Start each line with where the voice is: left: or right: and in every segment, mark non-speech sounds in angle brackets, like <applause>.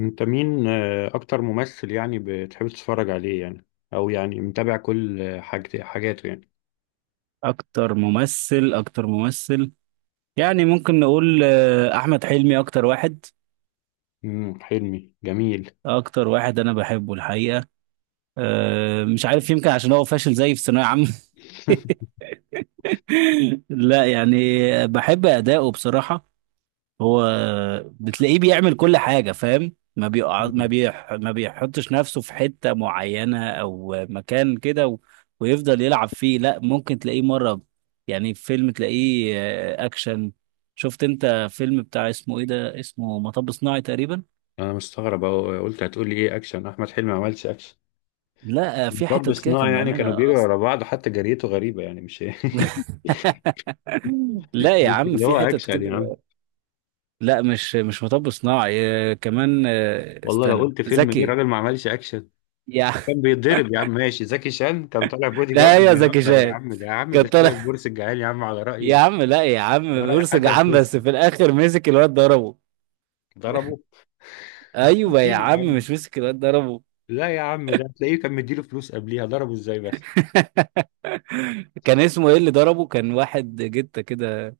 left: انت مين، اكتر ممثل يعني بتحب تتفرج عليه يعني، او يعني متابع كل حاجاته يعني.
right: اكتر ممثل يعني ممكن نقول احمد حلمي اكتر واحد.
left: حلمي جميل.
right: انا بحبه الحقيقه. مش عارف، يمكن عشان هو فاشل زيي في ثانويه عامه.
left: <laughs>
right: <laughs> لا يعني، بحب اداؤه بصراحه. هو بتلاقيه بيعمل كل حاجة، فاهم؟ ما بيقع،
left: مم.
right: ما بيحطش نفسه في حتة معينة أو مكان كده و... ويفضل يلعب فيه. لا، ممكن تلاقيه مرة يعني في فيلم تلاقيه أكشن. شفت أنت فيلم بتاع اسمه إيه ده؟ اسمه مطب صناعي تقريبا.
left: انا مستغرب أهو، قلت هتقولي ايه؟ اكشن؟ احمد حلمي ما عملش اكشن.
right: لا في
left: مطب
right: حتت كده
left: صناعي
right: كان
left: يعني كانوا
right: بيعملها
left: بيجروا
right: أصلا.
left: ورا بعض، حتى جريته غريبة يعني مش...
right: <laughs> لا
left: <laughs>
right: يا
left: مش
right: عم،
left: اللي هو
right: في حتت
left: اكشن يا عم.
right: كده. لا، مش مطب صناعي. كمان
left: والله لو
right: استنى
left: قلت فيلم ايه
right: زكي.
left: راجل ما عملش اكشن.
right: يا
left: كان بيتضرب يا عم، ماشي زكي شان كان طالع
right: <laughs>
left: بودي
right: لا،
left: جارد،
right: يا زكي
left: بيهزر يا
right: شان
left: عم، ده يا عم
right: كان
left: ده شبه
right: طالع.
left: البورس الجعال يا عم، على
right: يا
left: رأي،
right: عم لا يا عم،
left: على رأي
right: بورسج يا
left: حسن
right: عم، بس
left: حسني.
right: في الاخر مسك الواد ضربه.
left: ضربه. انت بتعمل
right: ايوه يا
left: مين يا
right: عم،
left: عم؟
right: مش مسك الواد ضربه؟
left: لا يا عم، ده تلاقيه كان مديله فلوس قبليها، ضربه ازاي بس؟
right: <laughs> كان اسمه ايه اللي ضربه؟ كان واحد جته كده،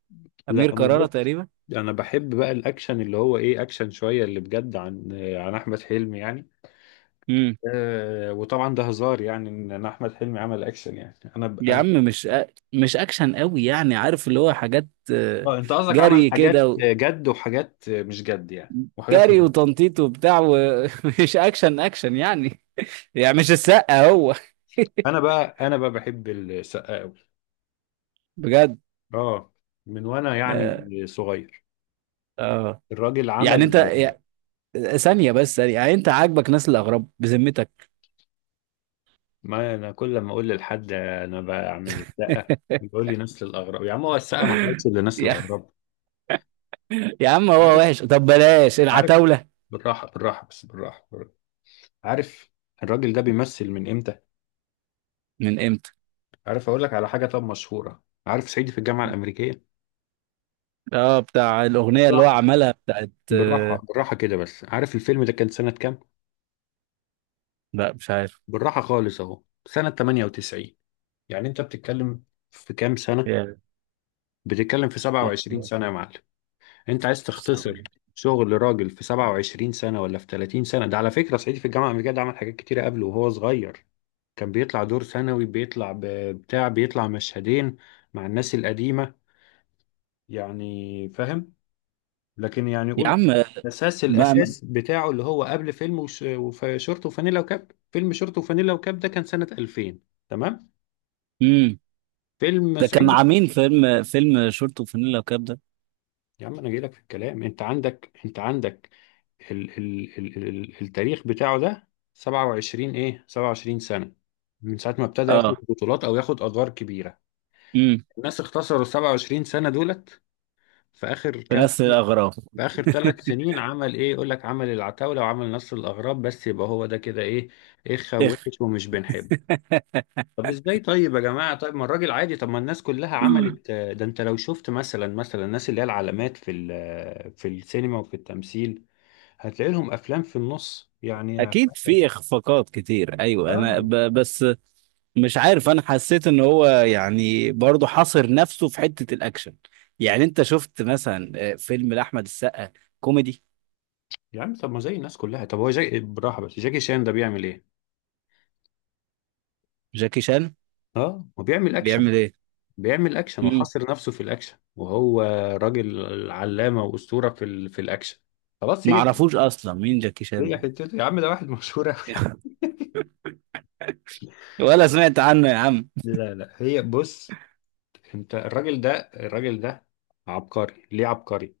left: لا
right: امير
left: انا
right: كرارة
left: بص،
right: تقريبا.
left: انا بحب بقى الاكشن اللي هو ايه، اكشن شويه اللي بجد، عن عن احمد حلمي يعني.
right: امم،
left: آه، وطبعا ده هزار يعني ان أنا احمد حلمي عمل اكشن، يعني انا ب...
right: يا
left: انا
right: عم مش مش اكشن قوي، يعني عارف اللي هو حاجات. آه،
left: آه، انت قصدك عمل
right: جري كده
left: حاجات
right: و...
left: جد وحاجات مش جد يعني وحاجات
right: جري
left: هزار.
right: وتنطيط وبتاع ومش <laughs> اكشن اكشن يعني. <laughs> يعني مش السقا هو.
left: انا بقى بحب السقا قوي.
right: <laughs> بجد.
left: اه، من وانا يعني
right: اه.
left: صغير.
right: آه.
left: الراجل
right: يعني
left: عمل،
right: انت ثانية بس، ثانية يعني، انت عاجبك ناس الاغراب بذمتك؟
left: ما انا كل ما اقول لحد انا بعمل السقه
right: <laughs>
left: بيقول لي نسل الاغراب، يا عم هو السقه ما عملتش الا نسل
right: يا
left: الاغراب.
right: يا عم هو
left: عارف،
right: وحش، طب بلاش
left: انت عارف،
right: العتاولة.
left: بالراحه بالراحه بس بالراحه، بالراحة. عارف، الراجل ده بيمثل من امتى؟
right: من امتى؟
left: عارف اقول لك على حاجه؟ طب مشهوره، عارف صعيدي في الجامعه الامريكيه؟
right: اه، بتاع الأغنية اللي هو
left: بالراحه،
right: عملها بتاعت
left: بالراحه بالراحه كده، بس عارف الفيلم ده كان سنه كام؟
right: لا مش عارف.
left: بالراحه خالص اهو، سنه 98. يعني انت بتتكلم في كام سنه؟
right: يا
left: بتتكلم في
right: يا
left: 27 سنه يا معلم. انت عايز تختصر شغل راجل في 27 سنة ولا في 30 سنة؟ ده على فكرة صعيدي في الجامعة الأمريكية ده عمل حاجات كتيرة قبله وهو صغير، كان بيطلع دور ثانوي، بتاع، بيطلع مشهدين مع الناس القديمة، يعني فاهم؟ لكن يعني
right: يا
left: قول،
right: عم،
left: الأساس
right: ما ما-
left: الأساس بتاعه اللي هو قبل فيلم شورت وفانيلا وكاب. فيلم شورت وفانيلا وكاب ده كان سنة 2000، تمام؟
right: امم،
left: فيلم
right: ده كان مع
left: صعيدي.
right: مين فيلم شورت وفانيلا وكاب ده؟
left: يا عم انا جاي لك في الكلام، انت عندك، انت عندك. ال التاريخ بتاعه ده 27، ايه 27 سنة من ساعة ما ابتدى ياخد
right: اه.
left: بطولات او ياخد ادوار كبيرة.
right: امم.
left: الناس اختصروا ال 27 سنة دولت في اخر
right: في
left: كام
right: نفس
left: سنة؟
right: الأغراض.
left: في اخر ثلاث سنين عمل ايه؟ يقول لك عمل العتاولة وعمل نصر الاغراب، بس يبقى هو ده كده ايه؟ ايه
right: <laughs> إخ-
left: خوش ومش بنحب. طب ازاي طيب يا جماعة؟ طيب ما الراجل عادي، طب ما الناس كلها عملت ده، انت لو شفت مثلا، الناس اللي هي العلامات في في السينما وفي التمثيل هتلاقي لهم افلام في النص يعني.
right: اكيد في اخفاقات كتير، ايوه انا
left: اه،
right: بس مش عارف، انا حسيت ان هو يعني برضه حاصر نفسه في حتة الاكشن. يعني انت شفت مثلا فيلم لاحمد السقا كوميدي؟
left: يا عم طب ما زي الناس كلها، طب هو جاي بالراحة، بس جاكي شان ده بيعمل ايه؟
right: جاكي شان
left: اه هو بيعمل اكشن،
right: بيعمل ايه؟
left: بيعمل اكشن
right: مم.
left: وحاصر نفسه في الاكشن، وهو راجل علامة واسطورة في الاكشن. خلاص هي دي-
right: معرفوش اصلا مين جاكي
left: هي
right: شان
left: حتته يا عم، ده واحد مشهور أوي.
right: ده. <laughs> ولا سمعت عنه يا عم.
left: لا لا، هي بص، انت الراجل ده، الراجل ده. عبقري، ليه عبقري؟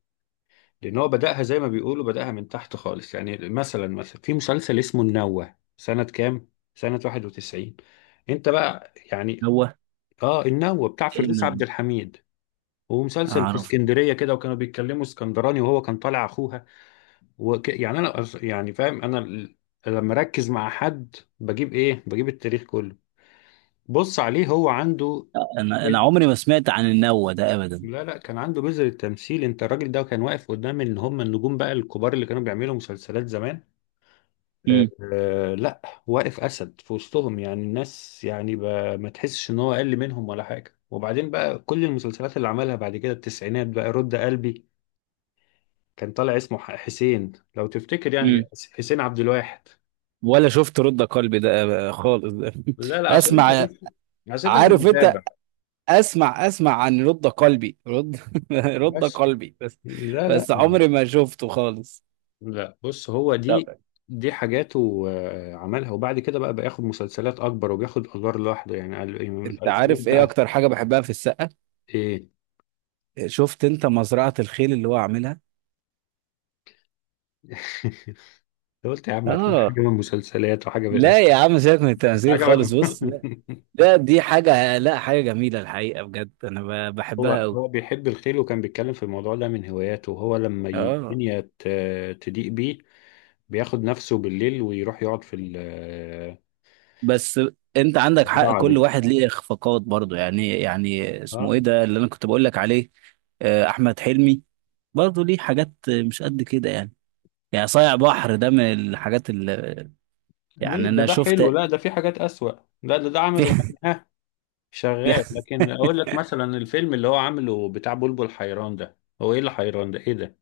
left: لان هو بدأها زي ما بيقولوا، بدأها من تحت خالص. يعني مثلا، في مسلسل اسمه النوة سنة كام؟ سنة 91. انت بقى يعني،
right: هو
left: اه، النوة بتاع
right: ايه
left: فردوس عبد
right: النوة؟
left: الحميد، ومسلسل في
right: اعرف.
left: اسكندرية كده، وكانوا بيتكلموا اسكندراني، وهو كان طالع اخوها. وك... يعني انا أص- يعني فاهم لما اركز مع حد بجيب ايه؟ بجيب التاريخ كله. بص عليه، هو عنده،
right: انا عمري ما سمعت عن النوة ده ابدا.
left: لا لا، كان عنده بذر التمثيل. انت الراجل ده كان واقف قدام، ان هم النجوم بقى الكبار اللي كانوا بيعملوا مسلسلات زمان. آه،
right: مم.
left: لا، واقف اسد في وسطهم، يعني الناس يعني ما تحسش ان هو اقل منهم ولا حاجه. وبعدين بقى كل المسلسلات اللي عملها بعد كده التسعينات، بقى رد قلبي، كان طالع اسمه حسين، لو تفتكر يعني،
right: مم.
left: حسين عبد الواحد.
right: ولا شفت رد قلبي ده؟ خالص <laughs> ده.
left: لا لا، عشان انت
right: اسمع،
left: بس، عشان انت مش
right: عارف انت،
left: متابع.
right: اسمع اسمع، عن رد قلبي، رد <laughs> رد
left: بس،
right: قلبي بس،
left: لا لا،
right: بس عمري ما شفته خالص.
left: لا بص، هو
right: طب
left: دي، دي حاجاته عملها. وبعد كده بقى بياخد مسلسلات اكبر وبياخد ادوار لوحده، يعني قال إيه، من
right: انت
left: الالفينات
right: عارف ايه
left: بقى.
right: اكتر حاجه بحبها في السقا؟
left: ايه؟
right: شفت انت مزرعه الخيل اللي هو عاملها؟
left: <laughs> قلت يا عم هتبقى
right: اه.
left: حاجه من مسلسلات وحاجه من،
right: لا يا عم سيبك من
left: مش
right: التمثيل
left: عجبك؟
right: خالص، بص لا،
left: <laughs>
right: ده دي حاجه، لا حاجه جميله الحقيقه، بجد انا
left: هو
right: بحبها قوي.
left: هو بيحب الخيل، وكان بيتكلم في الموضوع ده من هواياته، وهو لما
right: اه،
left: الدنيا تضيق بيه بياخد نفسه بالليل ويروح يقعد في
right: بس انت عندك حق،
left: الزراعه
right: كل
left: دي.
right: واحد ليه اخفاقات برضه يعني. يعني اسمه
left: اه،
right: ايه ده اللي انا كنت بقول لك عليه؟ احمد حلمي برضه ليه حاجات مش قد كده يعني. يعني صايع بحر ده من الحاجات اللي
left: ليه؟
right: يعني
left: ده
right: انا
left: حلو،
right: شفت.
left: لا ده
right: <laughs>
left: في حاجات اسوأ. لا، ده عمله يعني شغال، لكن اقول لك مثلا الفيلم اللي هو عامله بتاع بلبل حيران ده، هو ايه اللي حيران ده؟ ايه ده؟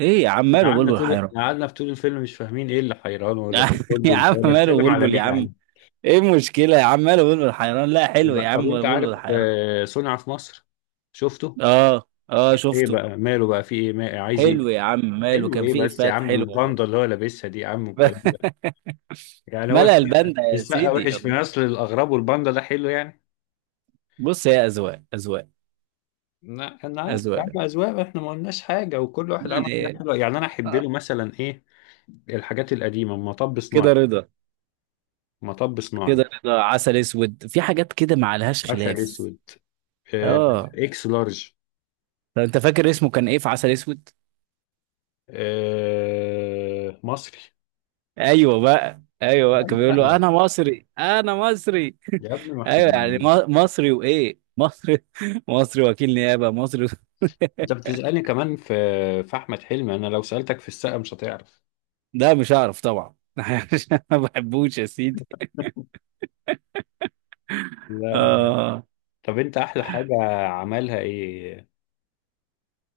right: ايه يا عم
left: إحنا
right: ماله
left: قعدنا
right: بلبل
left: طول،
right: حيران؟
left: قعدنا طول الفيلم مش فاهمين ايه اللي حيران، ولا في
right: <laughs> يا
left: بلبل ده،
right: عم
left: ولا
right: ماله
left: بيتكلم على
right: بلبل
left: مين
right: يا
left: يا
right: عم؟
left: عم.
right: ايه المشكلة يا عم ماله بلبل حيران؟ لا حلو يا
left: طب
right: عم
left: انت عارف
right: بلبل حيران.
left: صنع في مصر؟ شفته؟
right: اه اه
left: ايه
right: شفته.
left: بقى؟ ماله بقى؟ في ايه؟ ما عايز ايه؟
right: حلو يا عم ماله،
left: حلو
right: كان
left: ايه
right: فيه
left: بس يا
right: افات
left: عم؟
right: حلوة برضه.
left: الباندا اللي هو لابسها دي يا عم والكلام
right: <laughs>
left: ده، يعني هو
right: ملأ
left: السقا
right: الباندا يا
left: السقا
right: سيدي
left: وحش في
right: الله.
left: نسل الاغراب والباندا ده حلو يعني؟
right: بص، هي اذواق اذواق
left: لا، انا عارف يا
right: اذواق
left: عم، اذواق، احنا ما قلناش حاجه، وكل واحد عمل حاجات
right: يعني.
left: حلوه. يعني انا احب
right: آه.
left: له مثلا ايه، الحاجات القديمة، مطب صناعي،
right: كده رضا،
left: مطب صناعي،
right: كده رضا، عسل اسود، في حاجات كده ما عليهاش
left: عسل
right: خلاف.
left: اسود، آه،
right: اه.
left: اكس لارج،
right: طب انت فاكر اسمه كان ايه في عسل اسود؟
left: مصري.
right: ايوه بقى، ايوه بقى، كان
left: طيب،
right: بيقول
left: لا،
right: له انا مصري انا مصري.
left: يا ابني ما
right: <laughs>
left: احنا،
right: ايوه يعني مصري، وايه مصري؟ <laughs> مصري وكيل نيابه مصري.
left: انت بتسألني كمان في احمد حلمي، انا لو سألتك في السقا مش هتعرف.
right: <laughs> ده مش هعرف طبعا. <laughs> عشان ما بحبوش يا سيدي.
left: لا.
right: آه.
left: طب انت احلى حاجة عملها ايه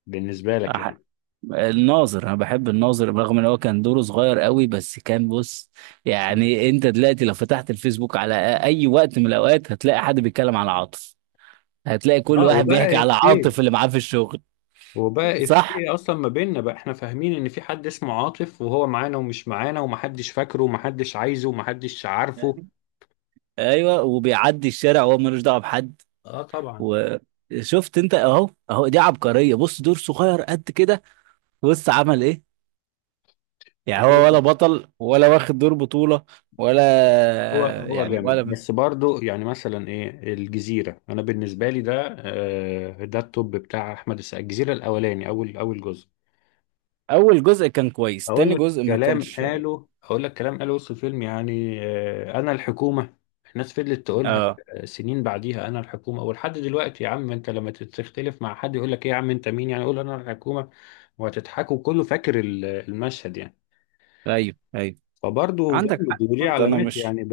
left: بالنسبة لك
right: أح-
left: يعني؟
right: الناظر، انا بحب الناظر، رغم ان هو كان دوره صغير قوي بس كان، بص، يعني انت دلوقتي لو فتحت الفيسبوك على اي وقت من الاوقات هتلاقي حد بيتكلم على عاطف. هتلاقي كل
left: اه،
right: واحد بيحكي
left: وبقى
right: على
left: افيه،
right: عاطف اللي معاه في الشغل.
left: وبقى
right: صح،
left: افيه اصلا ما بيننا بقى، احنا فاهمين ان في حد اسمه عاطف وهو معانا ومش معانا ومحدش فاكره ومحدش عايزه ومحدش عارفه.
right: ايوه، وبيعدي الشارع وهو ملوش دعوه بحد.
left: اه طبعا.
right: وشفت انت؟ اهو اهو، دي عبقريه، بص دور صغير قد كده بص عمل ايه. يعني هو
left: هو،
right: ولا بطل ولا واخد دور بطوله ولا
left: هو
right: يعني
left: جامد،
right: ولا.
left: بس برضو يعني مثلا ايه الجزيرة، انا بالنسبة لي ده ده التوب بتاع احمد السقا، الجزيرة الاولاني، اول جزء.
right: اول جزء كان كويس، تاني جزء ما كانش.
left: اقول لك كلام قاله وسط الفيلم يعني، انا الحكومة. الناس فضلت تقولها
right: اه.
left: سنين بعديها، انا الحكومة. ولحد دلوقتي يا عم، انت لما تختلف مع حد يقول لك ايه يا عم انت مين يعني؟ قول انا الحكومة وهتضحكوا، كله فاكر المشهد يعني،
right: ايوه ايوه
left: فبرضه
right: عندك حق
left: جامد وليه
right: برضه، انا
left: علامات،
right: مش،
left: يعني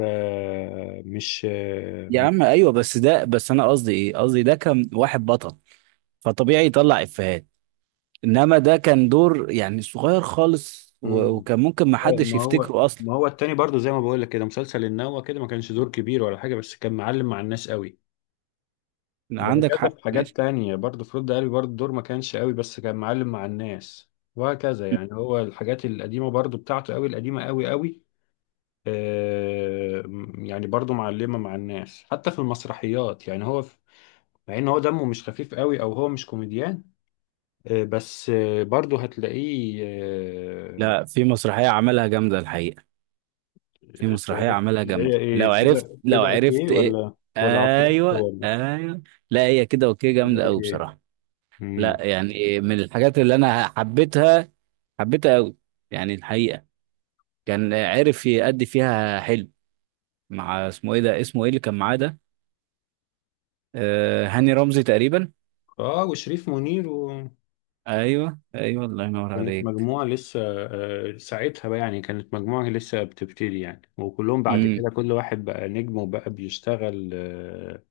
left: مش
right: يا عم ايوه بس ده، بس انا قصدي ايه؟ قصدي ده كان واحد بطل، فطبيعي يطلع افيهات، انما ده كان دور يعني صغير خالص
left: مم.
right: وكان ممكن ما
left: أيوة،
right: حدش يفتكره اصلا.
left: ما هو التاني برضو، زي ما بقول لك كده، مسلسل النوة كده ما كانش دور كبير ولا حاجة بس كان معلم مع الناس قوي.
right: لا، عندك
left: وهكذا
right: حق،
left: في حاجات
right: ماشي.
left: تانية برضو، في رد قلبي برضو الدور ما كانش قوي بس كان معلم مع الناس، وهكذا يعني. هو الحاجات القديمة برضو بتاعته قوي، القديمة قوي قوي. آه، يعني برضو معلمة مع الناس حتى في المسرحيات يعني. هو في، مع ان هو دمه مش خفيف قوي، او هو مش كوميديان، بس برضه هتلاقيه
right: لا، في مسرحية عملها جامدة الحقيقة. في
left: اللي
right: مسرحية
left: هي
right: عملها
left: اللي هي
right: جامدة،
left: ايه،
right: لو عرفت
left: كده
right: لو
left: كده اوكي
right: عرفت ايه؟
left: ولا، ولا عفروتو،
right: ايوه
left: ولا
right: ايوه. لا هي كده اوكي،
left: كده
right: جامدة قوي
left: اوكي.
right: بصراحة.
left: امم.
right: لا يعني من الحاجات اللي انا حبيتها، حبيتها قوي يعني الحقيقة. كان عرف يأدي فيها حلو، مع اسمه ايه ده، اسمه ايه اللي كان معاه ده؟ آه هاني رمزي تقريبا.
left: اه، وشريف منير و...
right: ايوه ايوه الله ينور
left: كانت
right: عليك.
left: مجموعة لسه، ساعتها بقى يعني، كانت مجموعة لسه بتبتدي يعني، وكلهم بعد
right: امم.
left: كده كل واحد بقى نجم وبقى بيشتغل،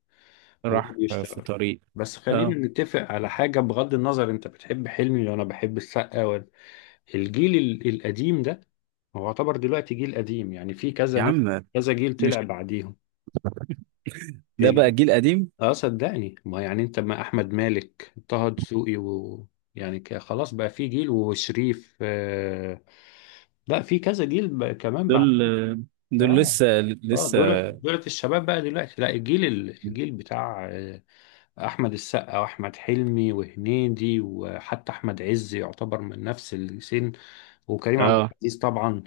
left: وبقى
right: راح في
left: بيشتغل.
right: طريق.
left: بس
right: اه.
left: خلينا نتفق على حاجة، بغض النظر انت بتحب حلمي وانا بحب السقا ولا، الجيل القديم ده هو يعتبر دلوقتي جيل قديم، يعني في
right: يا
left: كذا ناس،
right: عم
left: كذا جيل
right: مش
left: طلع بعديهم.
right: ده بقى جيل قديم.
left: اه صدقني، ما يعني انت ما احمد مالك، طه دسوقي، و... يعني خلاص بقى في جيل، وشريف، آه، لا في كذا جيل بقى كمان
right: دول
left: بعد.
right: دول
left: اه،
right: لسه،
left: اه،
right: لسه.
left: دول الشباب بقى دلوقتي. لا، الجيل الجيل بتاع احمد السقا واحمد حلمي وهنيدي، وحتى احمد عز يعتبر من نفس السن، وكريم عبد
right: اه.
left: العزيز طبعا.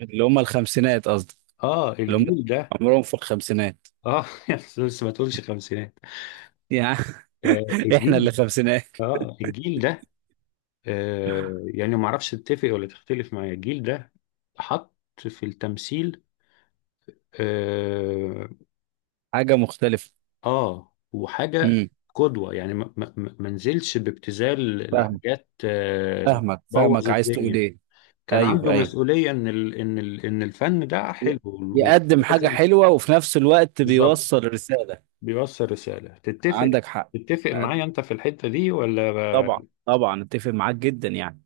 right: اللي هم الخمسينات قصدي،
left: اه
right: اللي هم
left: الجيل ده،
right: عمرهم في الخمسينات
left: اه، <laughs> بس ما تقولش خمسينات.
right: يعني.
left: آه
right: <laughs> احنا
left: الجيل،
right: اللي خمسينات.
left: اه الجيل ده يعني ما اعرفش تتفق ولا تختلف معايا، الجيل ده حط في التمثيل، اه،
right: حاجة مختلفة.
left: وحاجة
right: امم.
left: قدوة، يعني ما نزلش بابتذال
right: فاهم،
left: لحاجات
right: فاهمك
left: بوظ
right: فاهمك، عايز تقول
left: الدنيا.
right: ايه؟
left: كان
right: ايوه
left: عنده
right: ايوه،
left: مسؤولية ان ال ان ال ان الفن ده
right: ي-
left: حلو
right: يقدم حاجة
left: ولازم،
right: حلوة وفي نفس الوقت
left: بالظبط،
right: بيوصل رسالة.
left: بيوصل رسالة. تتفق،
right: عندك حق.
left: تتفق
right: أه،
left: معايا انت في الحتة دي
right: طبعا
left: ولا؟
right: طبعا اتفق معاك جدا يعني.